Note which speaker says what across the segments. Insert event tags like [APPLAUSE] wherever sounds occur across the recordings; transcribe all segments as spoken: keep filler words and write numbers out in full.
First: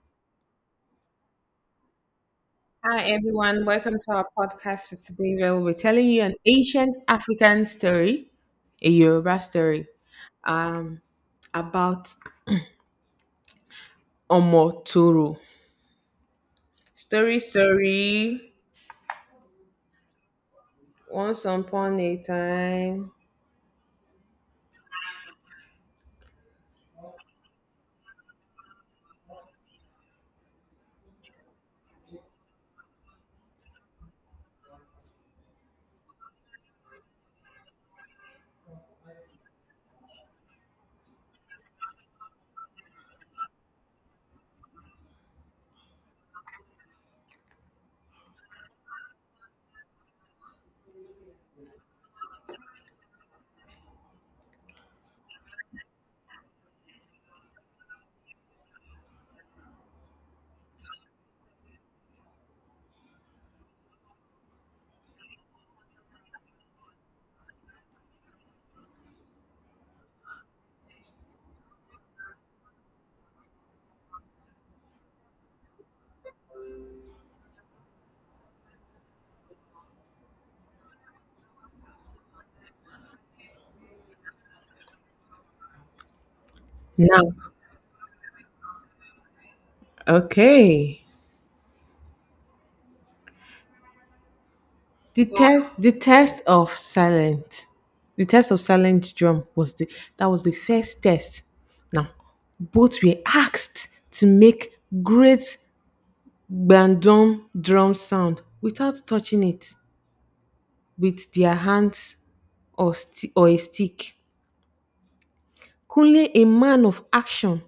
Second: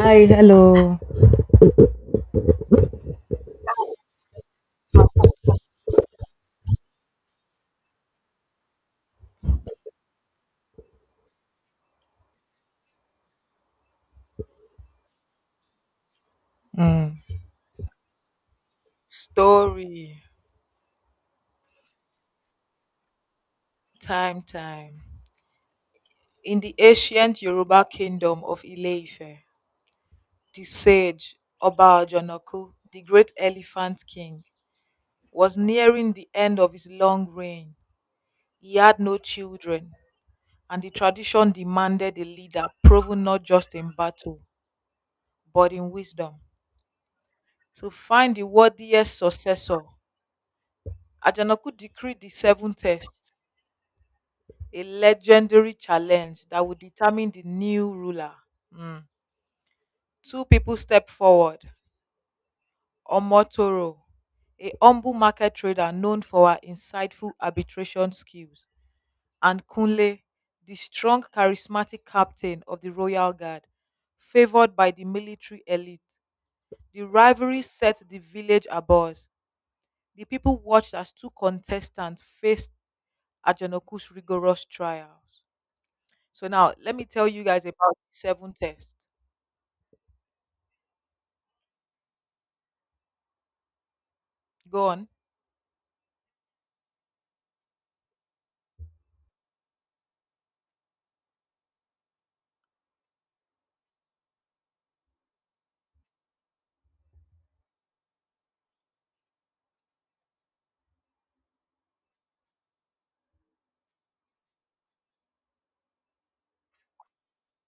Speaker 1: Hi, hello.
Speaker 2: Hi, everyone. Welcome to our podcast for today, where we'll be telling you an ancient African story, a Yoruba story, um, about Omoturu.
Speaker 1: Mm.
Speaker 2: Story, story.
Speaker 1: Story,
Speaker 2: Once upon a time.
Speaker 1: time, time. In the ancient Yoruba kingdom of Ile-Ife, the sage Oba Ojonoku, the great elephant king, was nearing the end of his long reign. He had no children, and the tradition demanded a leader proven not just in battle, but in wisdom. To find the worthiest successor, Ajanaku decreed the seven tests, a legendary challenge that would determine the new ruler. Mm. Two people stepped forward. Omotoro, a humble market trader known for her insightful arbitration skills, and Kunle, the strong, charismatic captain of the royal guard, favored by the military elite. The rivalry set the village abuzz. The people watched as two contestants faced Ajanoku's rigorous trials. So now let me
Speaker 2: Now,
Speaker 1: tell you guys about the seven test.
Speaker 2: okay.
Speaker 1: Go on.
Speaker 2: The test, the test of silent, the test of silent drum was the that was the first test. Now, both were asked to make great Bandung drum sound without touching it with their hands or sti- or a stick. Kunle, a man of action,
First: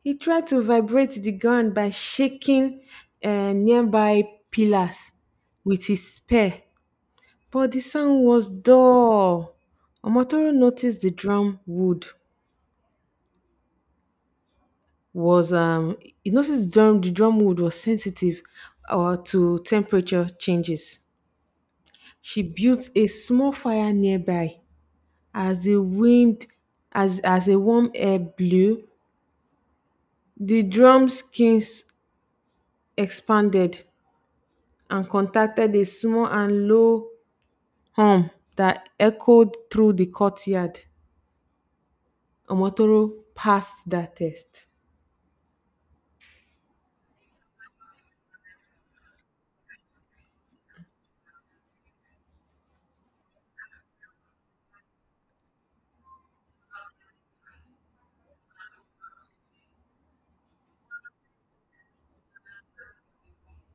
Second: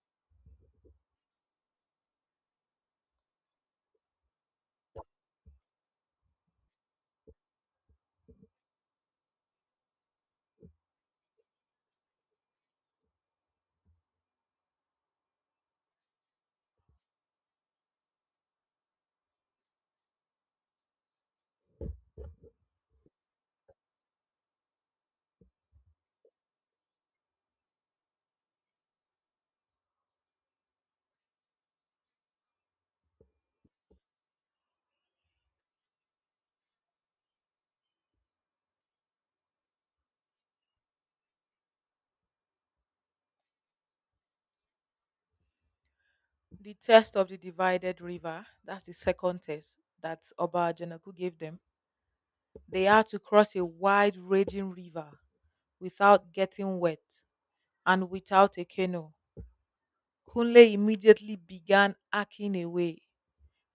Speaker 2: he tried to vibrate the ground by shaking uh, nearby pillars with his spear, but the sound was dull. Omotoro noticed the drum wood was um he noticed drum the drum wood was sensitive or to temperature changes. She built a small fire nearby as the wind as as a warm air blew the drum skins expanded and contacted a small and low hum that echoed through the courtyard. Omotoro passed that test.
Speaker 1: The test of the divided river, that's the second test that Oba Janaku gave them. They had to cross a wide raging river without getting wet and without a canoe. Kunle immediately began hacking away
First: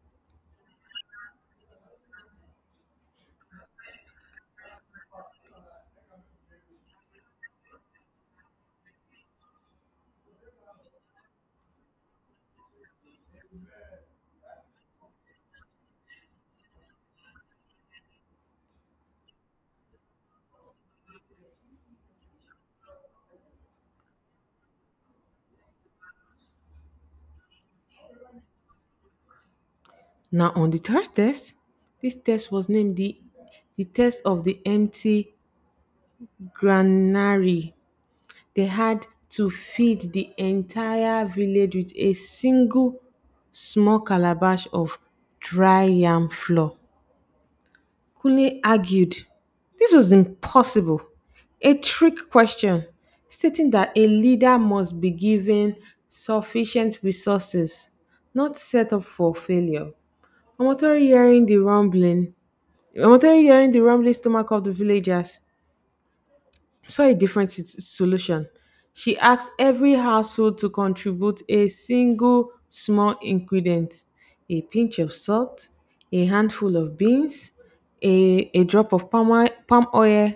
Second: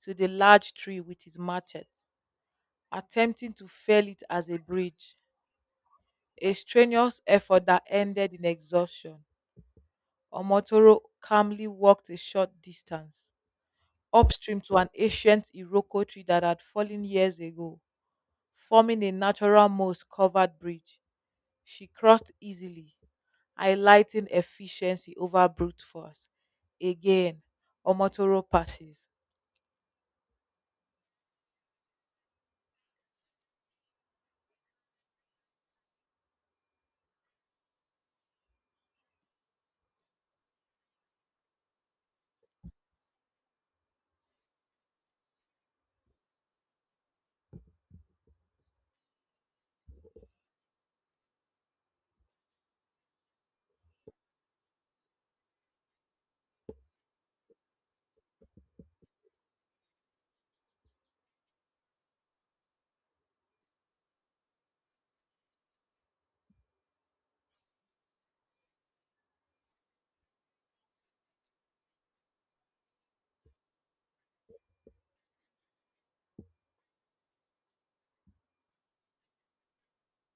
Speaker 1: to the large tree with his machete, attempting to fell it as a bridge, a strenuous effort that ended in exhaustion. Omotoro calmly walked a short distance upstream to an ancient Iroko tree that had fallen years ago, forming a natural moss covered bridge. She crossed easily, highlighting efficiency over brute force. Again, Omotoro passes.
Speaker 2: Now on the third test, this test was named the the test of the empty granary. They had to feed the entire village with a single small calabash of dry yam flour. Kunle argued this was impossible, a trick question, stating that a leader must be given sufficient resources, not set up for failure. Omotori hearing the rumbling, Omotori, hearing the rumbling stomach of the villagers, saw a different sit- solution. She asked every household to contribute a single small ingredient, a pinch of salt, a handful of beans, a, a drop of palm oil, palm oil,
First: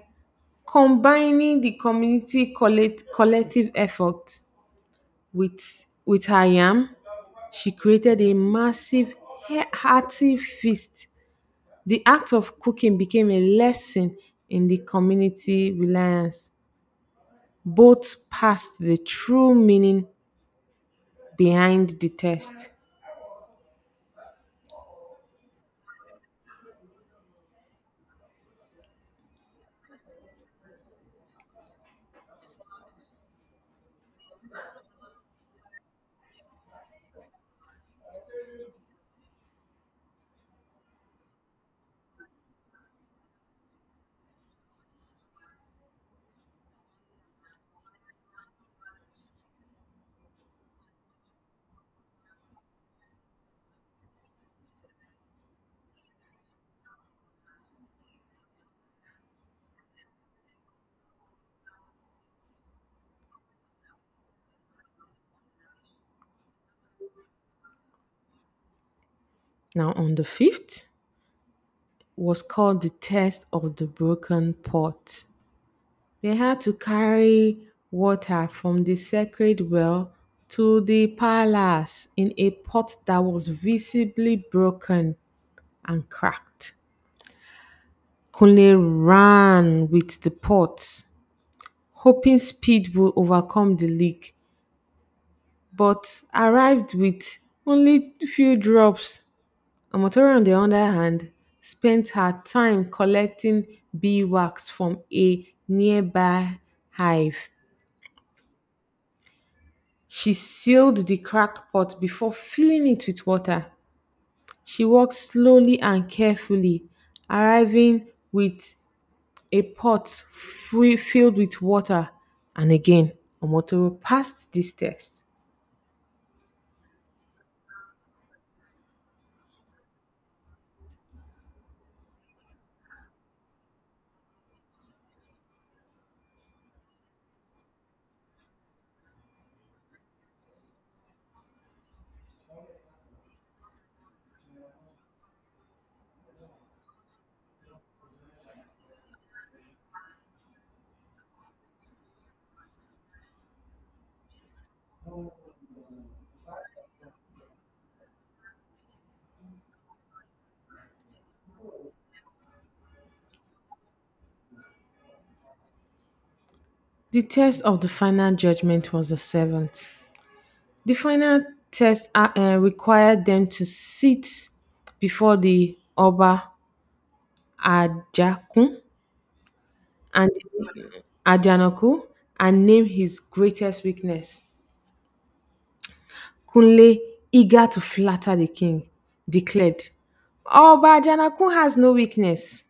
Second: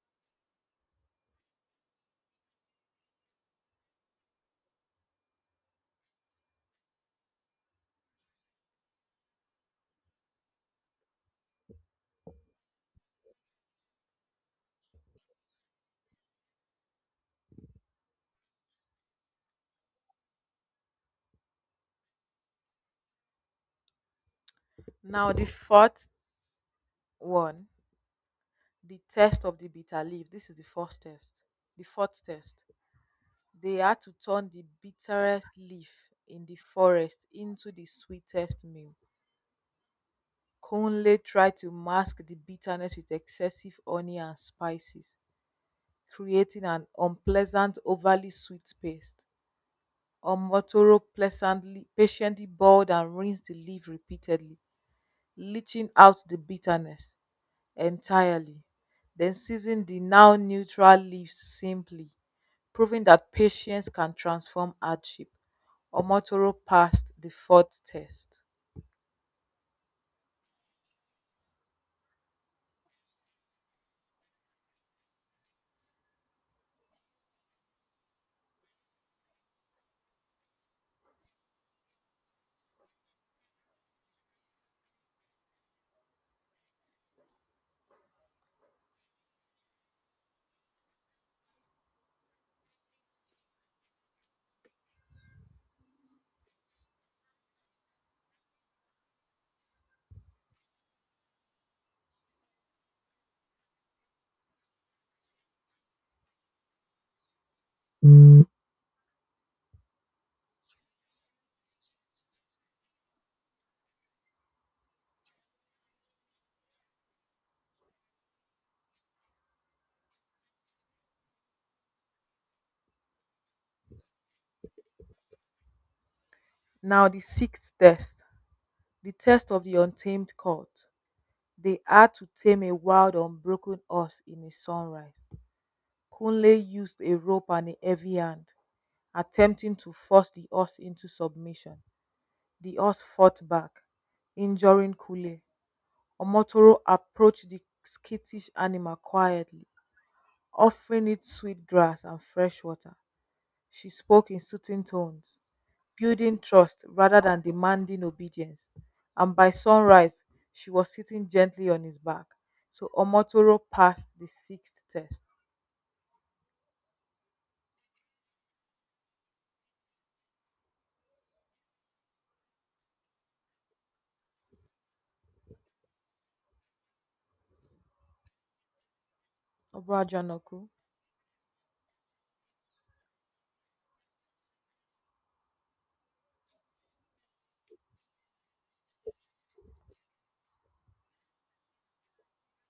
Speaker 2: combining the community collect, collective effort with, with her yam. She created a massive, he- hearty feast. The act of cooking became a lesson in the community reliance. Both passed the true meaning behind the test.
Speaker 1: Now, the fourth one, the test of the bitter leaf. This is the fourth test. The fourth test. They had to turn the bitterest leaf in the forest into the sweetest meal. Conley tried to mask the bitterness with excessive honey and spices, creating an unpleasant, overly sweet paste. Omotoro pleasantly, patiently boiled and rinsed the leaf repeatedly, leaching out the bitterness entirely. Then season the now neutral leaves simply, proving that patience can transform hardship. Omotoro passed the fourth test.
Speaker 2: Now, on the fifth, was called the test of the broken pot. They had to carry water from the sacred well to the palace in a pot that was visibly broken and cracked. Kunle ran with the pot, hoping speed would overcome the leak, but arrived with only few drops. Amatora, on the other hand, spent her time collecting beeswax from a nearby hive. She sealed the crack pot before filling it with water. She walked slowly and carefully, arriving with a pot free, filled with water. And again, Omotoro passed this test.
Speaker 1: Now, the sixth test, the test of the untamed colt. They had to tame a wild, unbroken horse in a sunrise. Kunle used a rope and a heavy hand, attempting to force the horse into submission. The horse fought back, injuring Kunle. Omotoro approached the skittish animal quietly, offering it sweet grass and fresh water. She spoke in soothing tones, building trust rather than demanding obedience. And by sunrise, she was sitting gently on his back. So Omotoro passed the sixth test.
Speaker 2: The test of the final judgment was the seventh. The final test uh, uh, required them to sit before the Ọba Ajakun and
Speaker 1: Obajanoku
Speaker 2: Ajanaku and name his greatest weakness. Kunle, eager to flatter the king, declared, Ọba Ajanakun has no weakness.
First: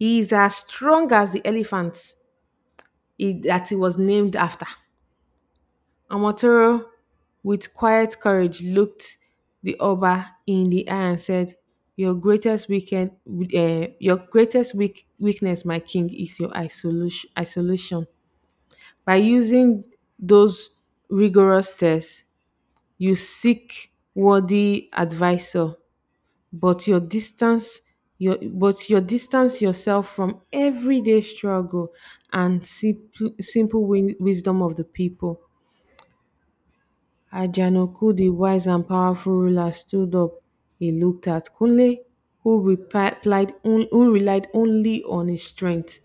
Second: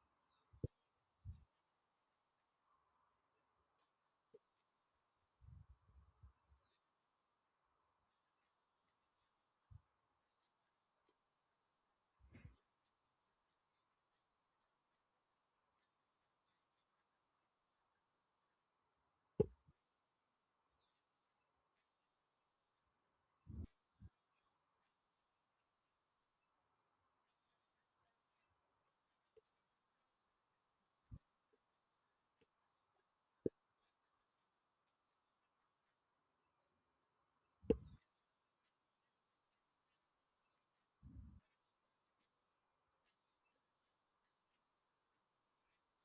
Speaker 2: He is as strong as the elephant he, that he was named after. Amatoro, with quiet courage, looked the Oba in the eye and said, "Your greatest weekend, uh, your greatest weak, weakness, my king, is your isolation. Isolation. By using those rigorous tests, you seek worthy advisor, but your distance, your but your distance yourself from everyday struggle and simple, simple win- wisdom of the people." Ajanoku, the wise and powerful ruler, stood up. He looked at Kunle, who replied on- who relied only on his strength,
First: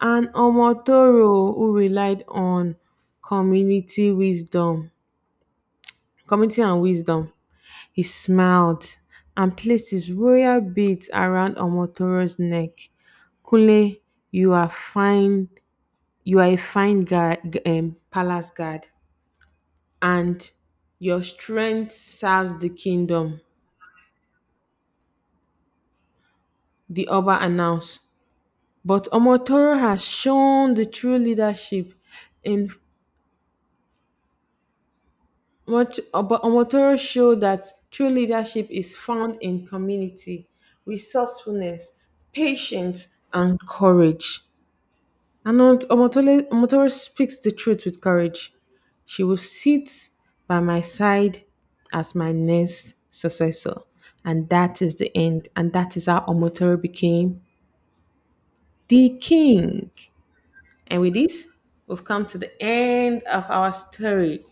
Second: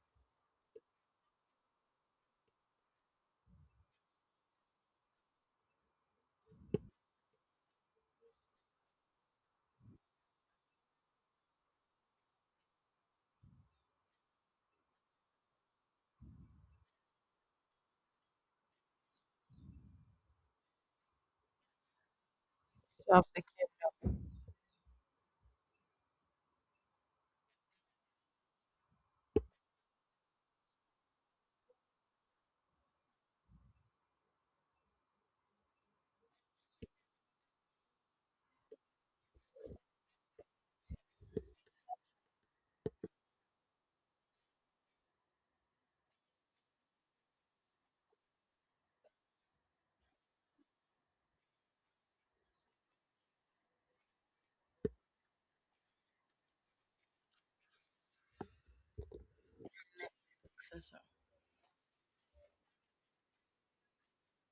Speaker 2: and Omotoro, who relied on community wisdom, community and wisdom. He smiled and placed his royal beads around Omotoro's neck. Kunle, you are fine. You are a fine guard, um, palace guard, and your strength serves the
Speaker 1: served the
Speaker 2: kingdom,
Speaker 1: king.
Speaker 2: the Oba announced. But Omotoro has shown the true leadership in much but Omotoro showed that true leadership is found in community, resourcefulness, patience, and courage. And Omotoro, Omotoro speaks the truth with courage. She will sit by my side as my next successor. And that is the end. And that is how Omotoro became the king. And with this, we've come to the end of our story.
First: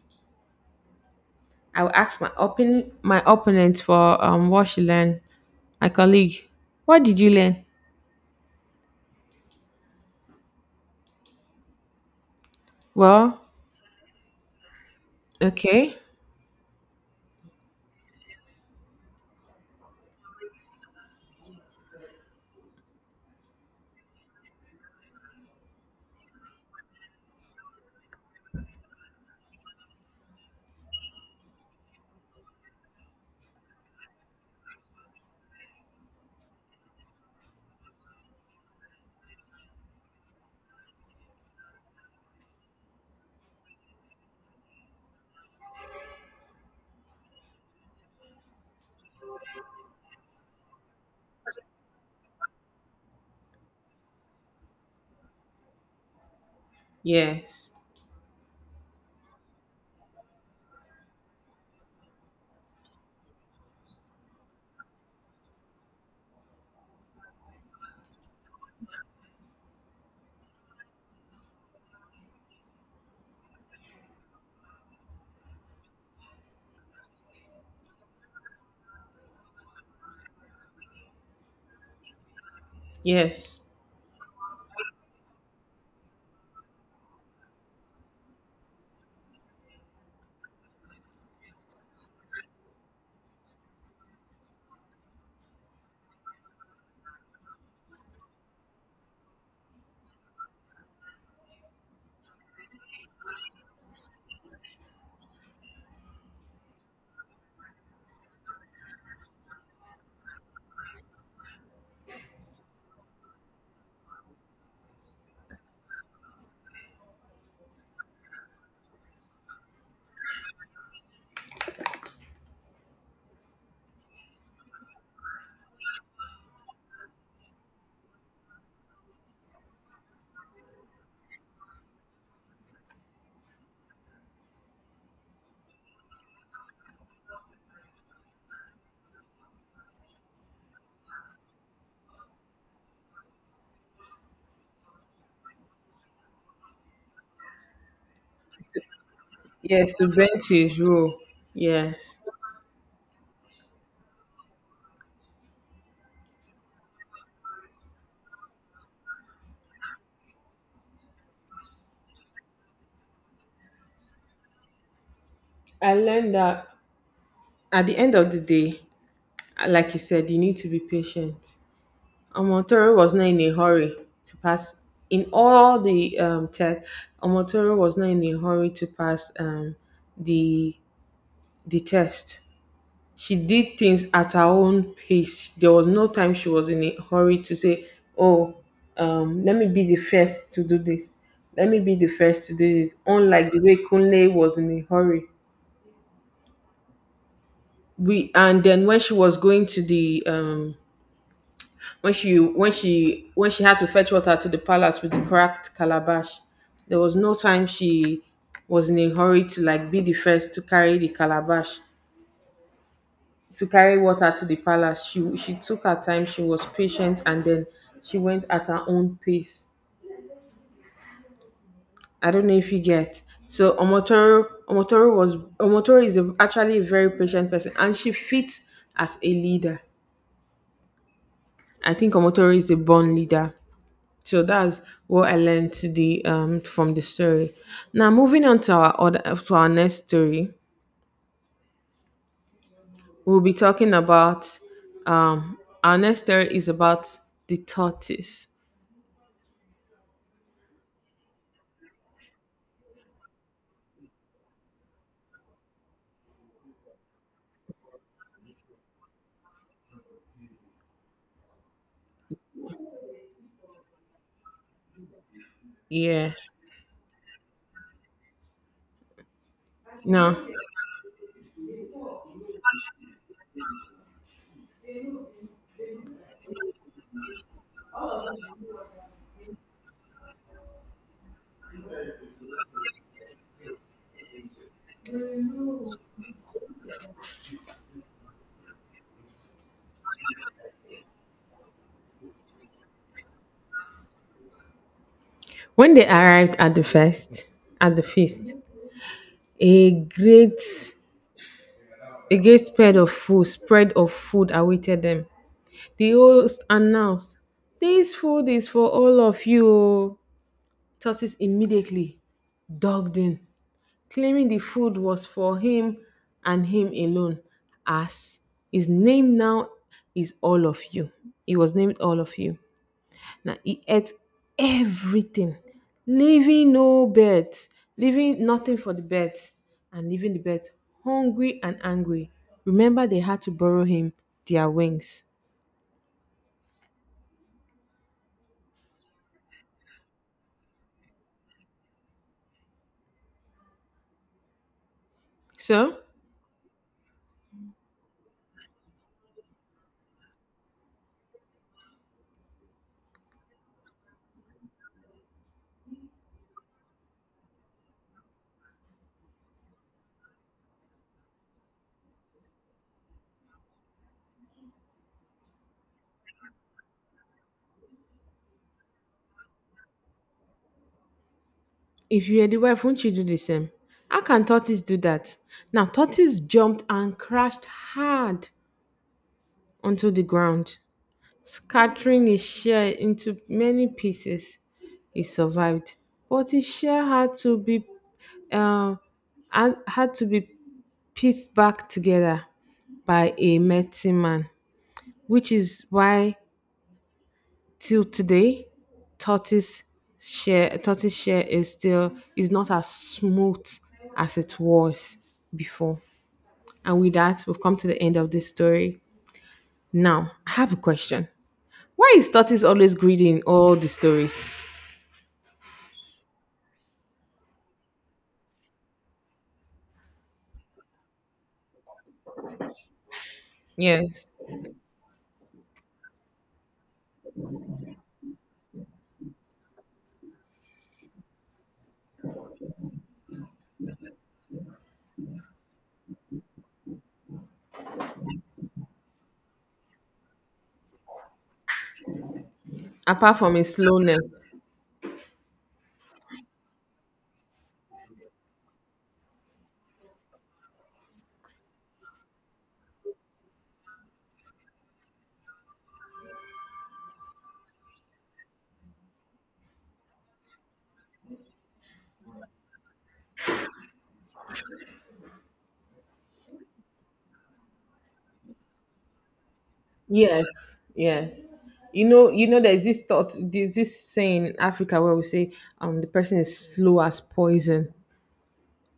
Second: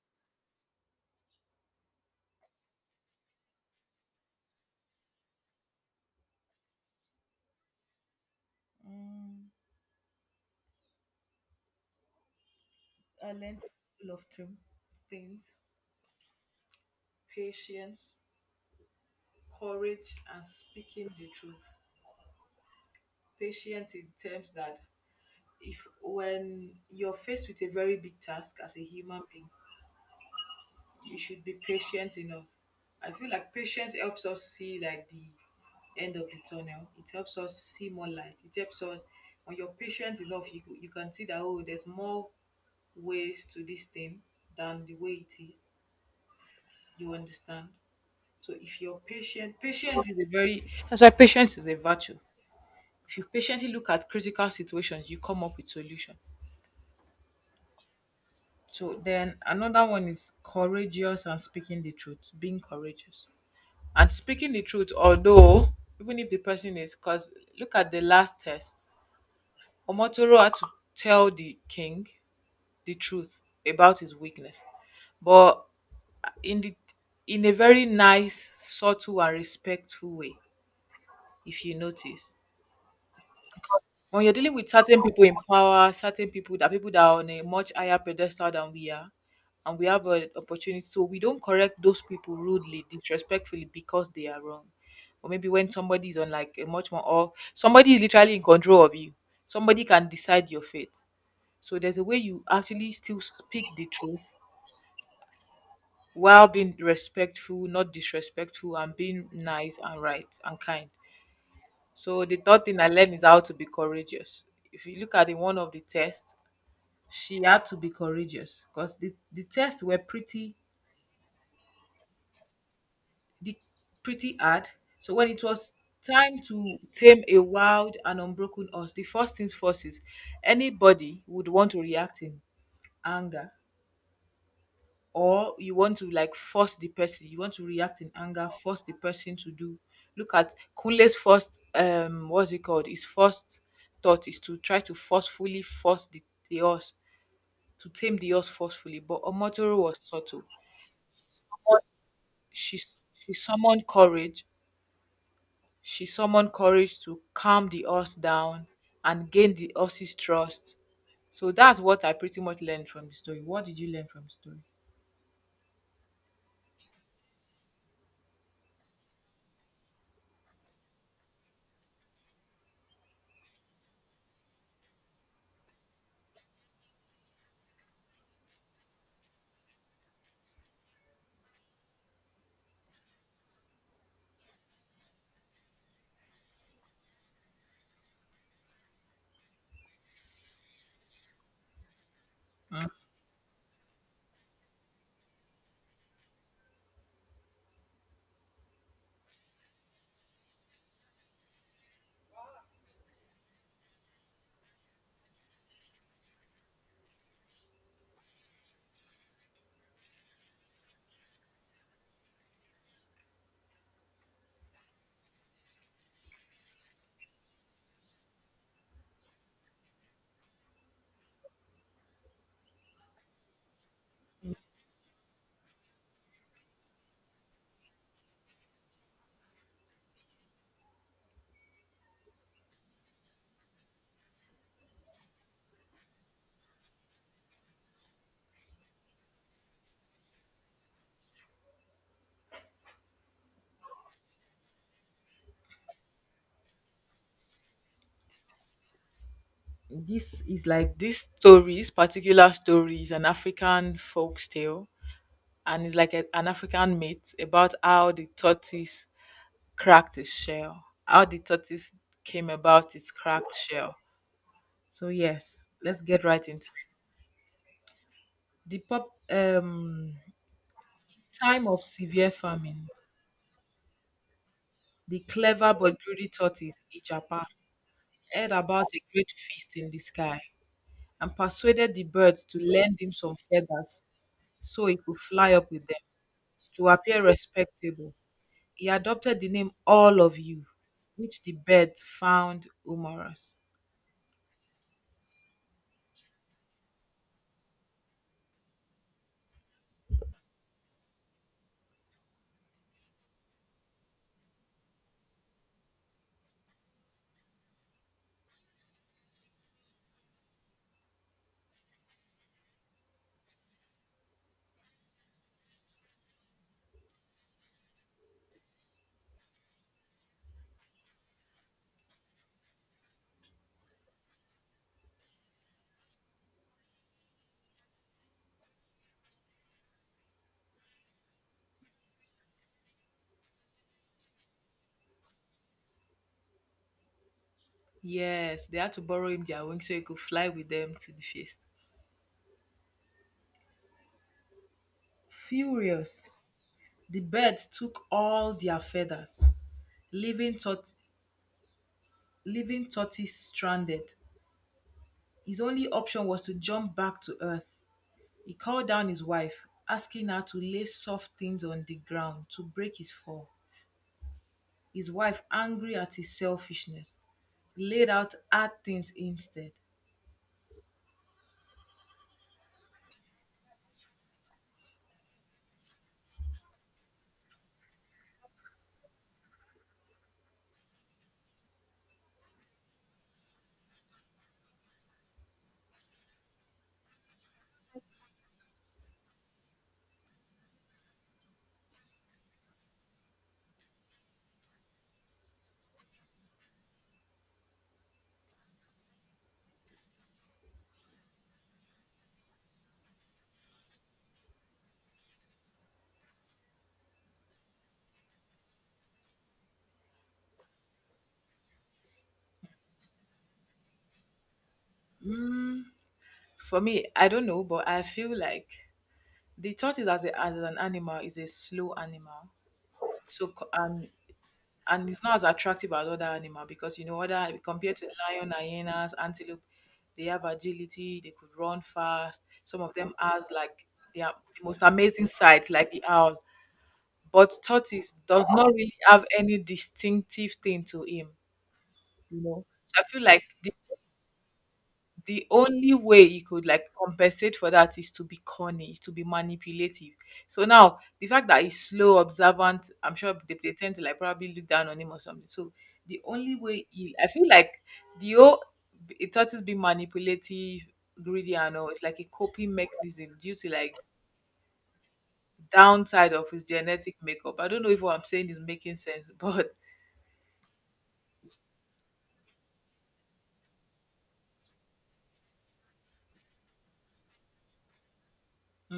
Speaker 2: I will ask my open my opponent for um what she learned. My colleague, what did you learn?
Speaker 1: Mm, I
Speaker 2: Well,
Speaker 1: learned a lot of two things:
Speaker 2: okay.
Speaker 1: patience, courage, and speaking the truth. Patience in terms that, if when you're faced with a very big task as a human being, you should be patient enough. I feel like patience helps us see like the end of the tunnel. It helps us see more light. It helps us, when you're patient enough, you you can see that, oh, there's more ways to this thing than the way it is. You understand? So if you're patient, patience is a very, that's why patience is a virtue. If you patiently look at critical situations, you come up with solution.
Speaker 2: Yes.
Speaker 1: So then another one is courageous and speaking the truth, being courageous, and speaking the truth, although even if the person is, because look at the last test, Omotoro had to tell the king the truth about his weakness, but in the, in a very nice, subtle and respectful way, if you notice.
Speaker 2: Yes.
Speaker 1: When you're dealing with certain people in power, certain people that people that are on a much higher pedestal than we are, and we have an opportunity, so we don't correct those people rudely, disrespectfully because they are wrong. Or maybe when somebody is on like a much more, or somebody is literally in control of you, somebody can decide your fate. So there's a way you actually still speak the truth while being respectful, not disrespectful, and being nice and right and kind. So the third thing I learned is how to be courageous. If you look at the one of the tests, she had to be courageous because the, the tests were pretty, the, pretty hard. So when it was time to tame a wild and unbroken horse, the first things first is anybody would want to react in anger, or you want to like force the person, you want to react in anger, force the person to do. Look at Kunle's first um what's it called? His first thought is to try to forcefully force the, the horse to tame the horse forcefully, but Omotoro was
Speaker 2: Yes, to bend
Speaker 1: subtle.
Speaker 2: to his rule. Yes.
Speaker 1: She s- she summoned courage. She summoned courage to calm the horse down and gain the horse's trust. So that's what I pretty much learned from the story. What did you learn from the story?
Speaker 2: I learned that at the end of the day, like you said, you need to be patient. Omotoro was not in a hurry to pass in all the um, test. Omotoro was not in a hurry to pass um, the the test. She did things at her own pace. There was no time she was in a hurry to say, "Oh, um, let me be the first to do this. Let me be the first to do
Speaker 1: Mm.
Speaker 2: this." Unlike the way Kunle was in a hurry. We, and then when she was going to the um, when she when she when she had to fetch water to the palace with the cracked calabash, there was no time she was in a hurry to like be the first to carry the calabash to carry water to the palace. She she took her time, she was patient, and then she went at her own pace. I don't know if you get. So Omotoro Omotoro was Omotoro is a, actually a very patient person, and she fits as a leader. I think Omotoro is a born leader. So that's what I learned the um from the story. Now moving on to our other to our next story, we'll be talking about um our next story is about the tortoise.
Speaker 1: This is like this story, this particular story is an African folk tale, and it's like a, an African myth about how the tortoise cracked its shell, how the tortoise came about its cracked shell. So yes, let's get
Speaker 2: Yeah.
Speaker 1: right into it. The pop um
Speaker 2: Now
Speaker 1: time of severe famine, the clever but greedy tortoise, Ijapa, heard about a great feast in the sky and persuaded the birds to lend him some feathers so he could fly up with them to appear respectable. He adopted the name All of You, which the birds found humorous.
Speaker 2: when they arrived at the feast at the feast, a great a great spread of food spread of food awaited them. The host announced, this food is for all of you. Tortoise immediately dogged in, claiming the food was for him and him alone, as his name now is all of you. He was named all of you. Now he ate everything, leaving no birds, leaving nothing for the birds, and leaving the birds hungry and angry. Remember, they had to borrow him their wings.
Speaker 1: Yes, they had to borrow him their wings so he could fly with them to the feast.
Speaker 2: So,
Speaker 1: Furious, the birds took all their feathers, leaving, tort- leaving Tortoise stranded. His only option was to jump back to Earth. He called down his wife, asking her to lay soft things on the ground to break his fall. His wife, angry at his selfishness, laid out hard things instead.
Speaker 2: if you are the wife, won't you do the same? How can tortoise do that? Now, tortoise jumped and crashed hard onto the ground. Scattering his share into many pieces, he survived, but his share had to be uh, had had to be pieced back together by a medicine man, which is why till today, tortoise share tortoise share is still is not as smooth as it was before. And with that, we've come to the end of this story. Now, I have a question. Why is tortoise always greedy in all the stories?
Speaker 1: Mm, for me, I don't know, but I feel like the tortoise as, a, as an animal is a slow animal. So, co- and
Speaker 2: Yes,
Speaker 1: and it's not as attractive as other animal, because you know, other compared to lion, hyenas, antelope, they have agility, they could run fast, some of them has like, they are the most amazing sight like the owl, but tortoise does not really have any distinctive thing to him, you know, so I feel
Speaker 2: apart
Speaker 1: like
Speaker 2: from his slowness.
Speaker 1: the only way you could like compensate for that is to be corny, is to be manipulative. So now the fact that he's slow, observant, I'm sure they, they tend to like probably look down on him or something. So the only way he, I feel like the whole it thought is being manipulative, greedy and all, it's like a coping mechanism due to like downside of his genetic makeup. I don't know if what I'm saying is making sense, [LAUGHS] but
Speaker 2: Yes, yes. You know, you know, there's this thought, there's this saying in Africa where we say, um, the person is slow as poison.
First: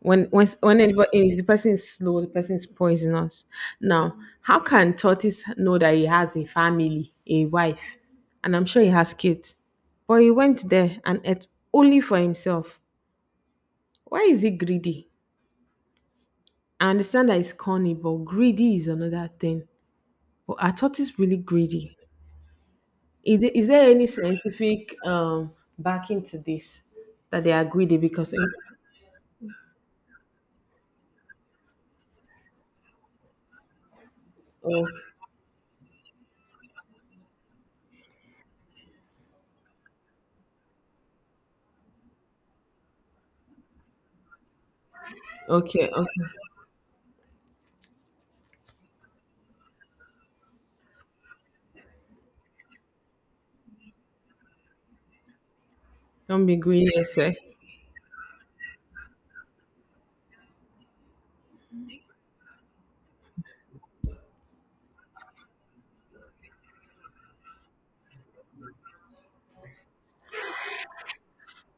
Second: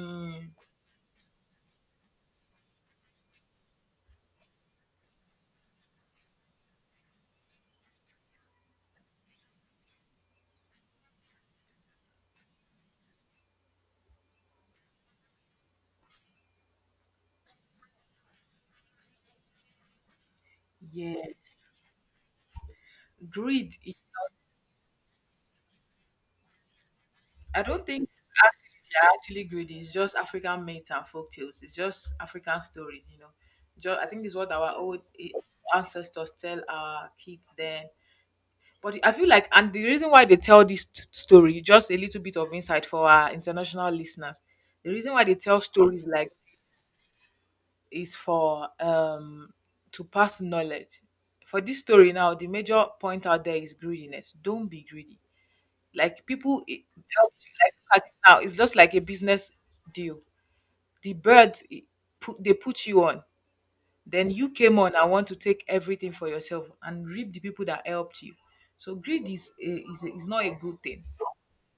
Speaker 2: When when when anybody, if the person is slow, the person is poisonous. Now, how can tortoise know that he has a family, a wife, and I'm sure he has kids, but he went there and ate only for himself. Why is he greedy? I understand that he's corny, but greedy is another thing. But are tortoise
Speaker 1: yeah.
Speaker 2: really greedy? Is, there- is
Speaker 1: Greed,
Speaker 2: there any scientific um, backing to this that they
Speaker 1: I
Speaker 2: are
Speaker 1: don't
Speaker 2: greedy
Speaker 1: think it's
Speaker 2: because
Speaker 1: actually they're actually greedy. It's just African myths and folk tales. It's just African stories, you know. Just, I think it's what our
Speaker 2: oh,
Speaker 1: old eh, ancestors tell our kids then. But I feel like, and the reason why they tell this t- story, just a little bit of insight for our international listeners. The reason why they tell
Speaker 2: okay,
Speaker 1: stories
Speaker 2: okay.
Speaker 1: like is for um to pass knowledge. For this story now, the major point out there is greediness. Don't be greedy like
Speaker 2: Don't be
Speaker 1: people it
Speaker 2: greedy, yes sir.
Speaker 1: helped you, like, look at it now. It's just like a business deal. The birds it put they put you on. Then you came on and want to take everything for yourself and reap the people that helped you. So greed is a, is, a, is not a good thing.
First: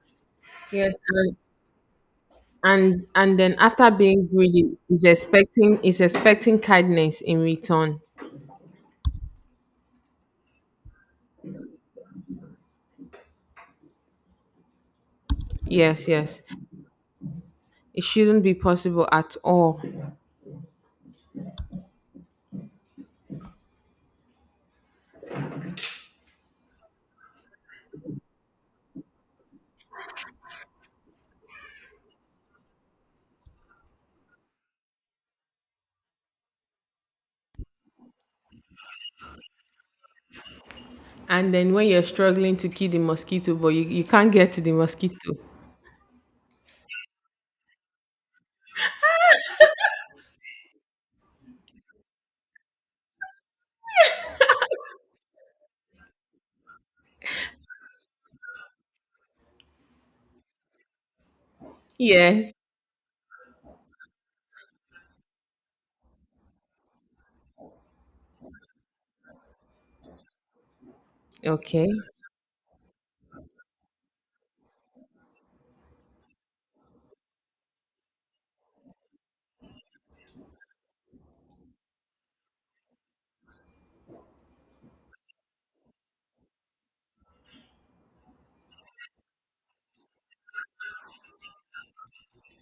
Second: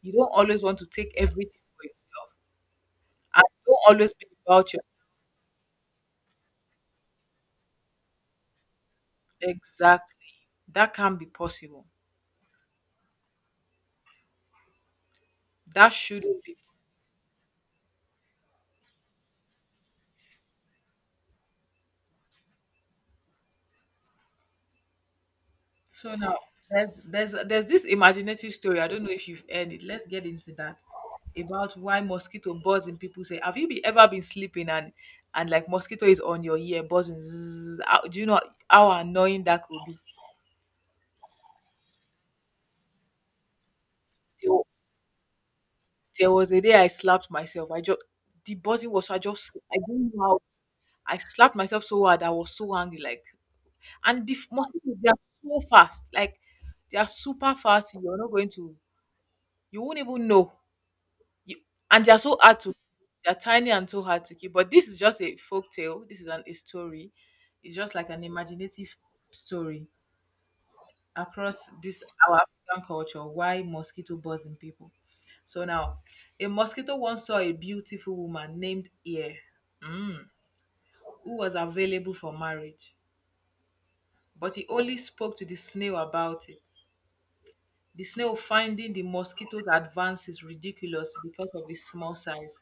Speaker 1: You don't always want to
Speaker 2: Yes,
Speaker 1: take
Speaker 2: and,
Speaker 1: everything for yourself.
Speaker 2: and and
Speaker 1: And
Speaker 2: then
Speaker 1: don't
Speaker 2: after
Speaker 1: always be
Speaker 2: being greedy
Speaker 1: about your,
Speaker 2: is expecting is expecting kindness in return.
Speaker 1: exactly. That can't be possible. That
Speaker 2: Yes,
Speaker 1: shouldn't
Speaker 2: yes,
Speaker 1: be.
Speaker 2: it shouldn't be possible at all.
Speaker 1: So now there's there's there's this imaginative story. I don't know if you've heard it. Let's get into that about why mosquito buzz in people's ear. Have you be, ever been sleeping and and like mosquito is on your ear buzzing? Zzz, how do you know how annoying that could be?
Speaker 2: And then when you're struggling to kill the mosquito, but you, you can't
Speaker 1: There,
Speaker 2: get to
Speaker 1: wa-
Speaker 2: the mosquito.
Speaker 1: there was a day I slapped myself. I just, the buzzing was so, I just I didn't know how, I slapped myself so hard. I was so angry. Like, and the f- mosquitoes, they are so fast. Like, they are super fast. You're not going to, you won't even know. You, and they are so
Speaker 2: Yes.
Speaker 1: hard to, they're tiny and so hard to keep. But this is just a folk tale. This is an a story. It's just like an imaginative story across
Speaker 2: Okay,
Speaker 1: this our African culture. Why mosquito buzzing people? So now, a mosquito once saw a beautiful woman named Ear, mm, who was available for marriage, but he only spoke to the snail about it. The snail, finding the mosquito's advances ridiculous because of his small size,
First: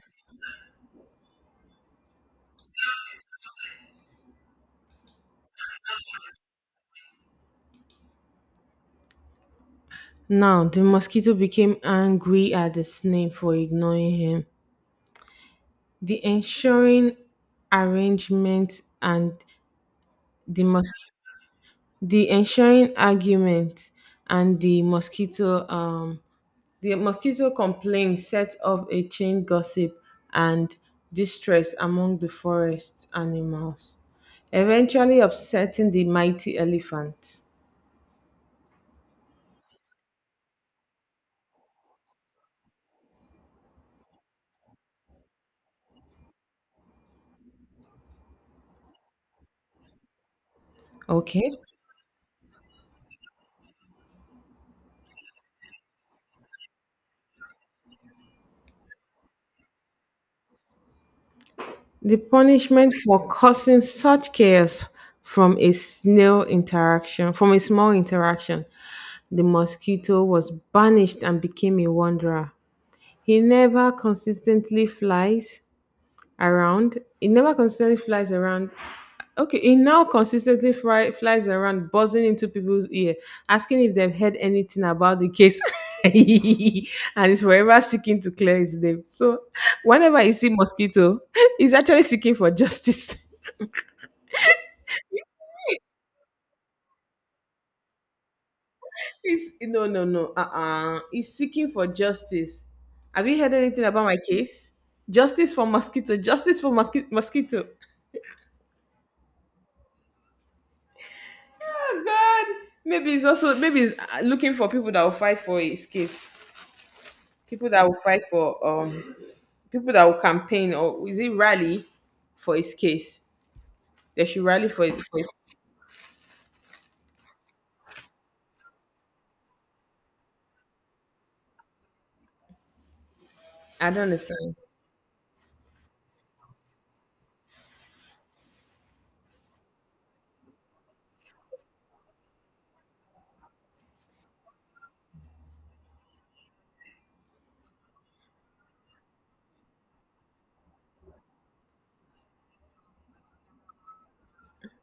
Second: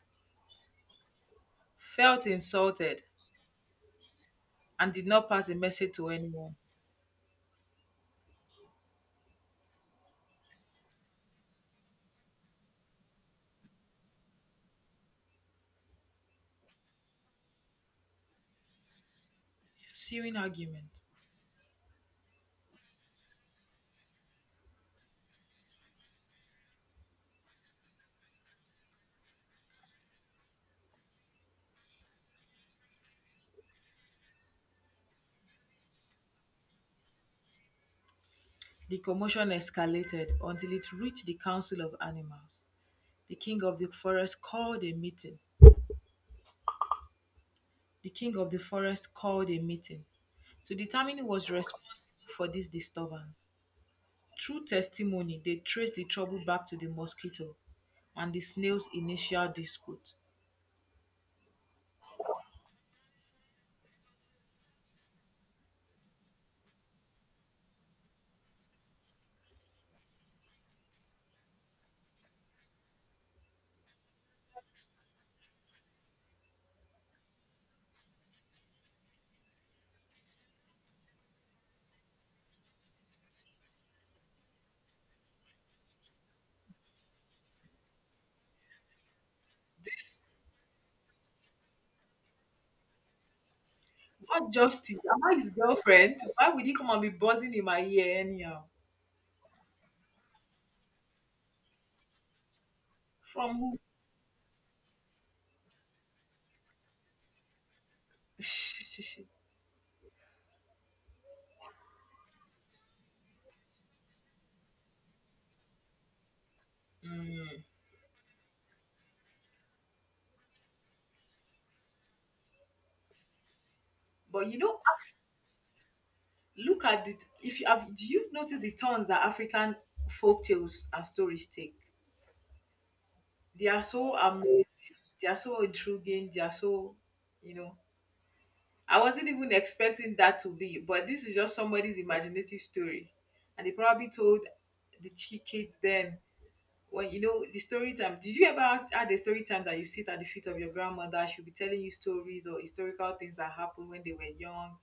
Speaker 1: felt insulted and did not pass a message to anyone.
Speaker 2: now the mosquito became angry at the snake for ignoring him. The ensuring arrangement and
Speaker 1: Ensuing
Speaker 2: the
Speaker 1: argument,
Speaker 2: mos- the ensuring argument and the mosquito um the mosquito complaint set up a chain gossip and distress among the forest animals, eventually upsetting the mighty elephant.
Speaker 1: the commotion escalated until it reached the Council of Animals. The king of the forest called a meeting. The king of the forest called a meeting to determine who was
Speaker 2: Okay.
Speaker 1: responsible for this disturbance. Through testimony, they traced the trouble back to the mosquito and the snail's initial dispute.
Speaker 2: The punishment for causing such chaos from a snail interaction, from a small interaction, the mosquito was banished and became a wanderer. He never consistently flies around. He never consistently flies around. Okay, he now consistently fly, flies around, buzzing into people's ear, asking if they've heard anything about the case, [LAUGHS] and is forever seeking to clear his name. So, whenever
Speaker 1: This,
Speaker 2: you see mosquito, [LAUGHS] he's actually seeking for justice. [LAUGHS]
Speaker 1: what justice? Am I his girlfriend? Why would he come and be buzzing in my ear anyhow?
Speaker 2: He's no, no, no. Uh-uh. He's seeking for justice. Have you heard
Speaker 1: From who?
Speaker 2: anything about my case? Justice for mosquito. Justice for monkey- mosquito.
Speaker 1: [LAUGHS]
Speaker 2: Oh God. Maybe he's also maybe he's uh, looking for people that will fight for his case. People that will fight for um people that will campaign, or is it rally for his case? They should
Speaker 1: But you
Speaker 2: rally
Speaker 1: know,
Speaker 2: for his, for
Speaker 1: look at it. If you have, do you notice the turns that African folk tales and stories take? They are
Speaker 2: I don't
Speaker 1: so
Speaker 2: understand.
Speaker 1: amazing. They are so intriguing. They are so, you know. I wasn't even expecting that to be, but this is just somebody's imaginative story, and they probably told the chi- kids then. When you know the story time, did you ever had had a story time that you sit at the feet of your grandmother? She'll be telling you stories or historical things that happened when they were young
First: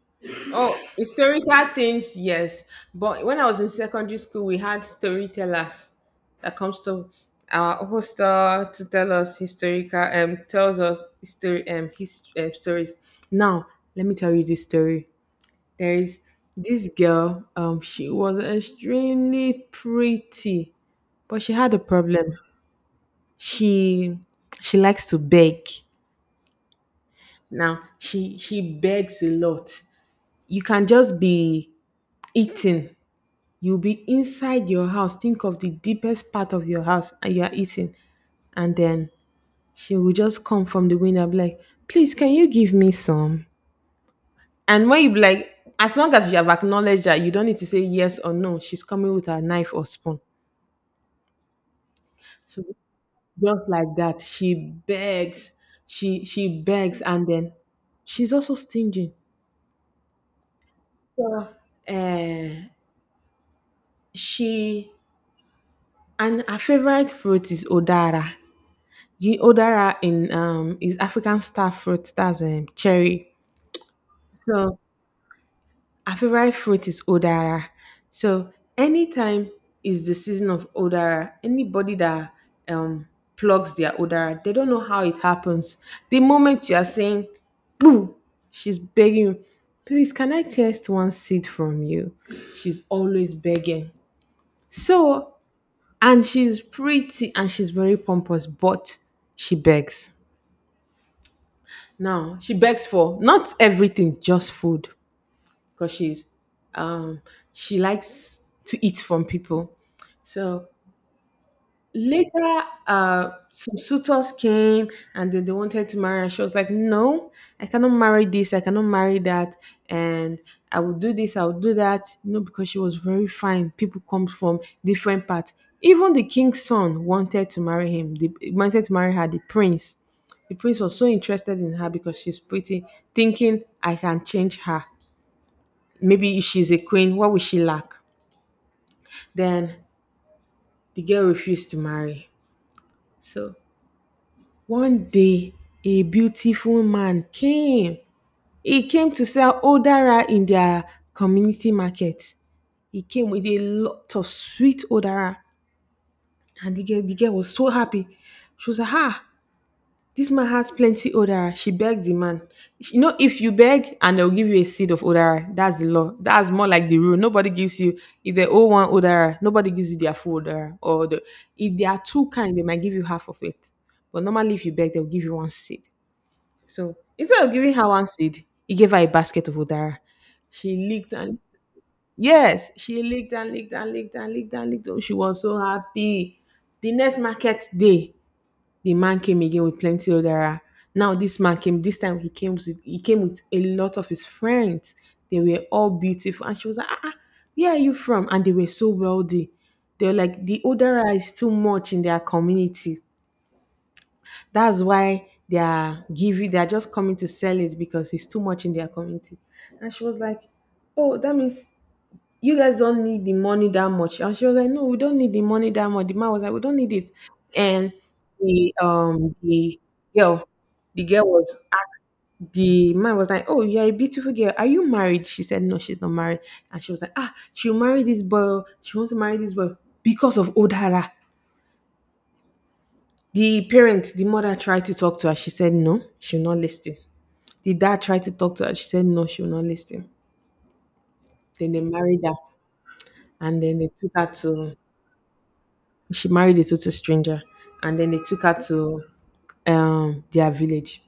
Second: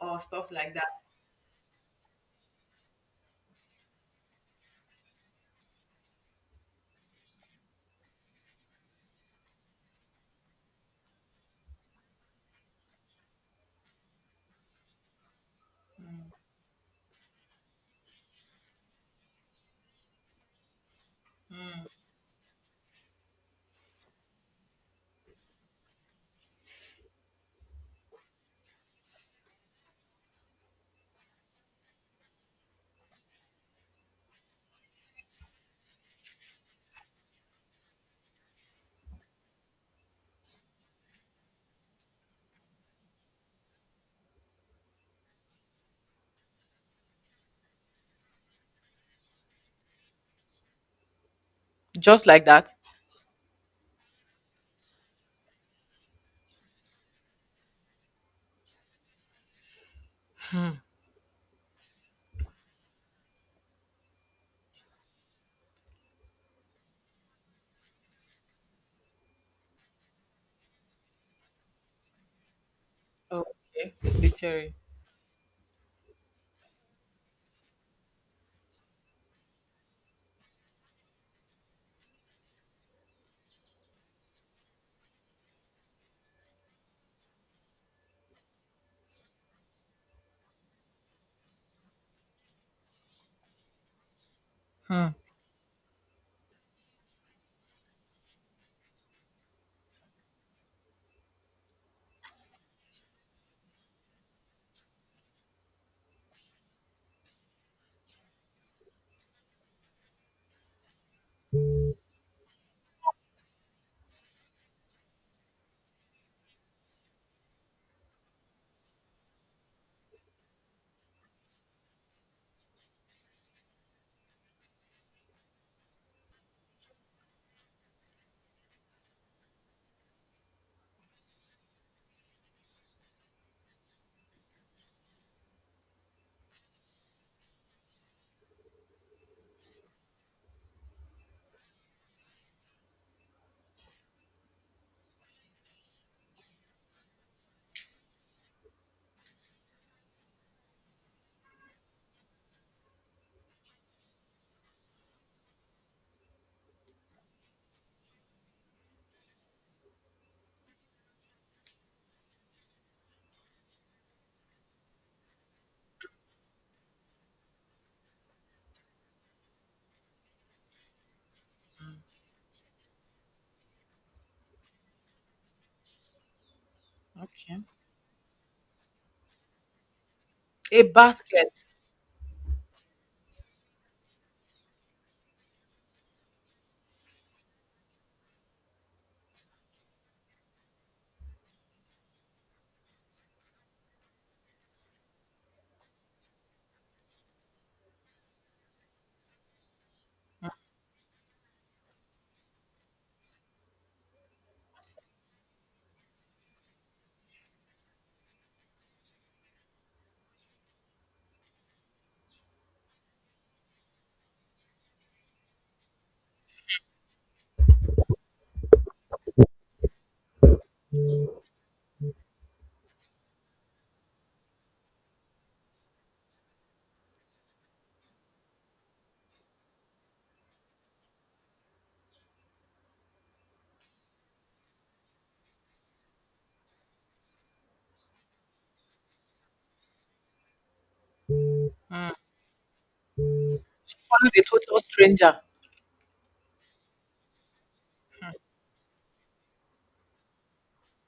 Speaker 1: or stuff like
Speaker 2: Oh,
Speaker 1: that.
Speaker 2: historical things, yes. But when I was in secondary school, we had storytellers that comes to our hostel to tell us historical um tells us history um, his, um stories. Now, let me tell you this story. There is this girl. Um, she was extremely pretty, but she had a problem. She she likes to beg. Now she she begs a lot. You can just be eating, you'll be inside your house. Think of the deepest part of your house and you are eating. And then she will just come from the window and be like, please, can you give me some? And when you be like, as long as you have acknowledged that, you don't need to say yes or no. She's coming with her knife or spoon.
Speaker 1: Just like
Speaker 2: So
Speaker 1: that.
Speaker 2: just like that, she begs, she she begs, and then she's also stingy. So uh, she and her favorite fruit is odara. The odara in um is African star fruit, that's um cherry.
Speaker 1: Oh, okay. Literally.
Speaker 2: So our favorite fruit is odara. So anytime is the season of odara, anybody that um plugs their odara, they don't know how it happens. The moment you are saying, boo, she's begging you, please can I taste one seed from you? She's always begging.
Speaker 1: Hmm,
Speaker 2: So and she's pretty and she's very pompous, but she begs. Now she begs for not everything, just food, because she's um she likes to eat from people. So later uh some suitors came and then they wanted to marry and she was like, no, I cannot marry this, I cannot marry that, and I will do this, I will do that, you know because she was very fine. People come from different parts. Even the king's son wanted to marry him, they wanted to marry her, the prince. The prince was so interested in her because she's pretty, thinking I can change her. Maybe if she's a queen, what will she lack? Then the girl refused to marry. So one day, a beautiful man came. He came to sell odara in their community market. He came with a lot of sweet odara, and the girl, the girl was so happy. She was like, "Ah, this man has plenty odara." She begged the man. You know, if you beg and they'll give you a seed of odara, that's the law. That's more like the rule. Nobody gives you if they owe one odara. Nobody gives you their full odara, or the, if they are too kind, they might give you half of it. But normally, if you beg, they'll give you one seed. So instead of
Speaker 1: okay.
Speaker 2: giving her one seed, he gave her a basket of udara. She
Speaker 1: A
Speaker 2: licked and
Speaker 1: basket.
Speaker 2: yes, she licked and licked and licked and licked and licked. Oh, she was so happy. The next market day, the man came again with plenty udara. Now this man came. This time he came with he came with a lot of his friends. They were all beautiful, and she was like, ah, ah, where are you from? And they were so wealthy. They were like the udara is too much in their community, that's why they are giving, they are just coming to sell it because it's too much in their community. And she was like, oh, that means you guys don't need the money that much. And she was like, no, we don't need the money that much. The man was like, we don't need it. And the um the girl, the girl was asked. The man was like, oh, you're a beautiful girl. Are you married? She said, no, she's not married. And she was like, ah, she'll marry this boy. She wants to marry this boy because of Odara. The parent, the mother tried to talk to her. She said no, she will not listen. The dad tried to talk to her. She said no, she will not listen. Then they married her, and then they
Speaker 1: She
Speaker 2: took her
Speaker 1: found a
Speaker 2: to.
Speaker 1: total stranger.
Speaker 2: She married a total stranger, and then they took her to um their village.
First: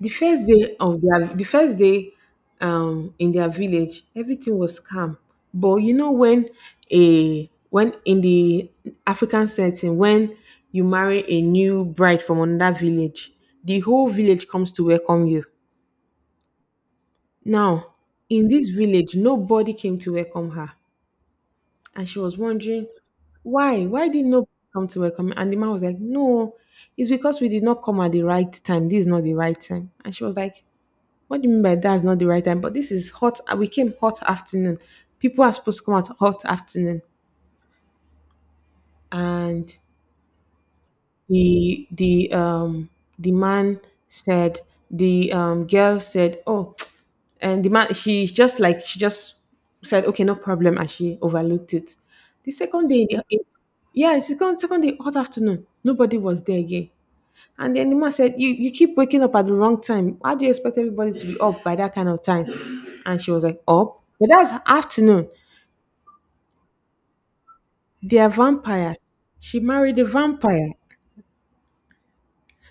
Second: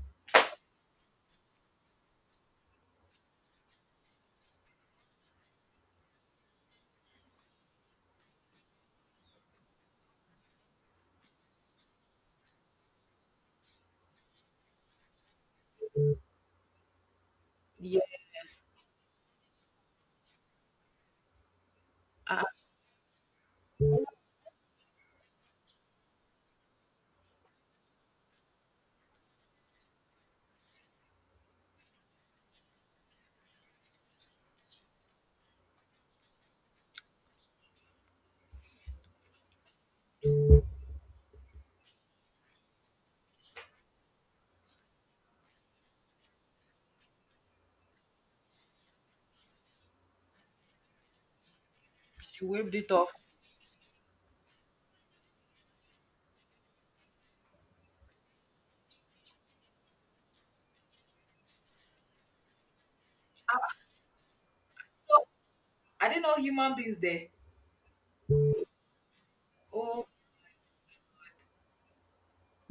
Speaker 2: The first day of their the first day um in their village, everything was calm. But you know when a when in the African setting, when you marry a new bride from another village, the whole village comes to welcome you. Now,
Speaker 1: Yes.
Speaker 2: in this village, nobody came to welcome her. And she was
Speaker 1: Ah, ah,
Speaker 2: wondering, why? Why did nobody come to welcome me? And the man was like, no, it's because we did not come at the right time. This is not the right time. And she was like, what do you mean by that's not the right time? But this is hot. uh, We came hot afternoon. People are supposed to come out hot afternoon. And the the um the man said the um girl said oh [TSK] and the man, she's just like she just said okay no problem and she overlooked it.
Speaker 1: she
Speaker 2: The
Speaker 1: waved
Speaker 2: second
Speaker 1: it
Speaker 2: day in
Speaker 1: off.
Speaker 2: the- in- yeah, second second day hot afternoon nobody was there again. And then the man said, you, you keep waking up at the wrong time. How do you expect everybody to be up by that kind of time? And she was like, up? But that's
Speaker 1: So,
Speaker 2: afternoon.
Speaker 1: I didn't know human beings there.
Speaker 2: They are vampires. She married a
Speaker 1: Oh,
Speaker 2: vampire.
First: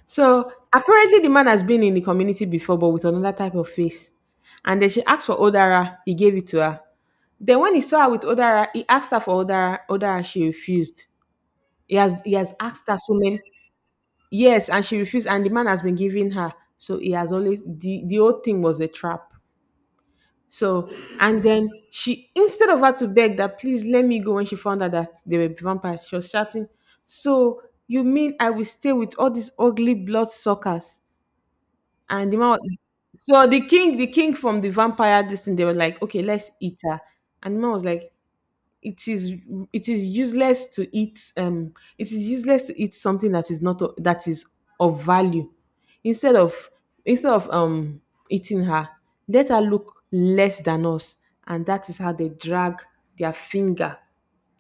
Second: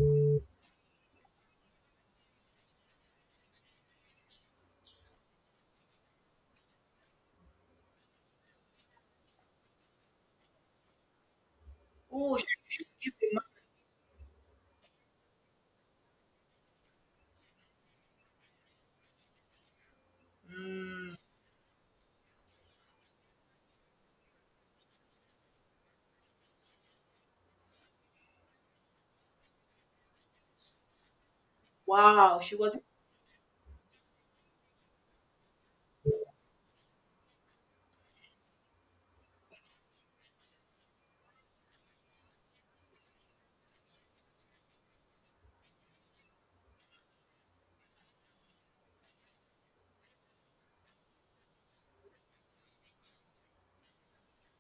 Speaker 2: So apparently the man has been in the community before, but with another type of face. And then she asked for Odara. He gave it to her. Then when he saw her with Odara, he asked her for Odara. Odara, she refused. He has he
Speaker 1: oh, she
Speaker 2: has asked
Speaker 1: refused to
Speaker 2: her
Speaker 1: give
Speaker 2: so
Speaker 1: the
Speaker 2: many,
Speaker 1: man.
Speaker 2: yes, and she refused. And the man has been giving her. So he has always, the the whole thing was a trap. So, and then she, instead of her to beg that, please let me go, when she found out that they were vampires, she was shouting, so, you mean I will stay with all these ugly blood suckers? And the
Speaker 1: Wow,
Speaker 2: man,
Speaker 1: she was
Speaker 2: was-
Speaker 1: not.
Speaker 2: so the king, the king from the vampire, this thing, they were like, okay, let's eat her. And the man was like, it is, it is useless to eat, um it is useless to eat something that is not o- that is of value, instead of instead of um eating her, let her look less than us. And that is how they drag their finger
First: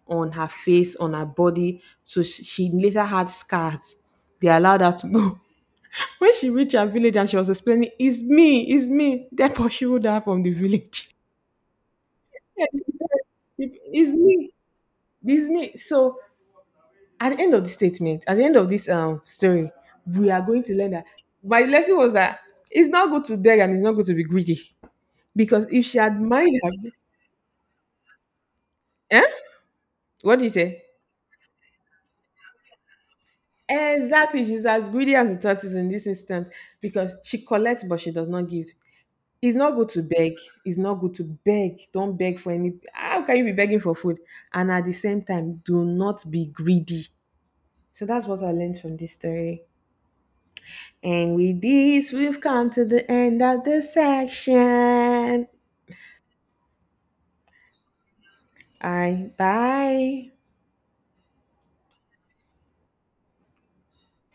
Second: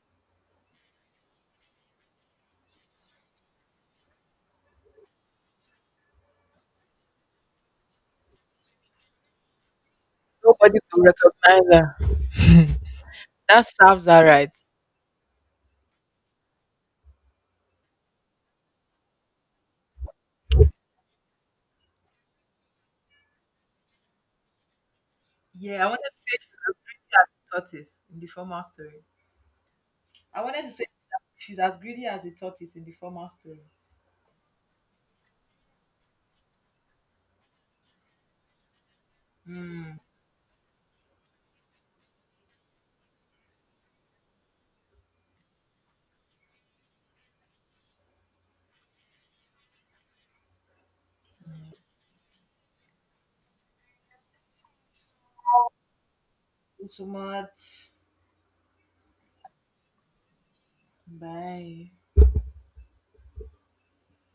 Speaker 2: on her face, on her body, so she, she later had scars. They allowed her to go. [LAUGHS] When she reached her village and she was explaining, it's me, it's me, they pursued her from the
Speaker 1: Nobody could
Speaker 2: village. [LAUGHS]
Speaker 1: recognize her. That serves
Speaker 2: It's
Speaker 1: her right.
Speaker 2: me. It's me. So at the end of the statement, at the end of this um story, we are going to learn that my lesson was that it's not good to beg and it's not good to be greedy. Because
Speaker 1: Yeah, I
Speaker 2: if she
Speaker 1: wanted to
Speaker 2: had
Speaker 1: say she's
Speaker 2: mind her,
Speaker 1: as greedy as a tortoise in the former story.
Speaker 2: eh? What
Speaker 1: I
Speaker 2: do you
Speaker 1: wanted to
Speaker 2: say?
Speaker 1: say that she's as greedy as a tortoise in the former story.
Speaker 2: Exactly, she's as greedy as the tortoise in this instance because she collects but she does not give. It's not good
Speaker 1: Hmm.
Speaker 2: to beg. It's not good to beg. Don't beg for any. How can you be begging for food? And at the same time, do not be greedy. So that's what I learned from this story. And with this, we've come to the end of the section.
Speaker 1: Thank you so much.
Speaker 2: All right, bye.
Speaker 1: Bye.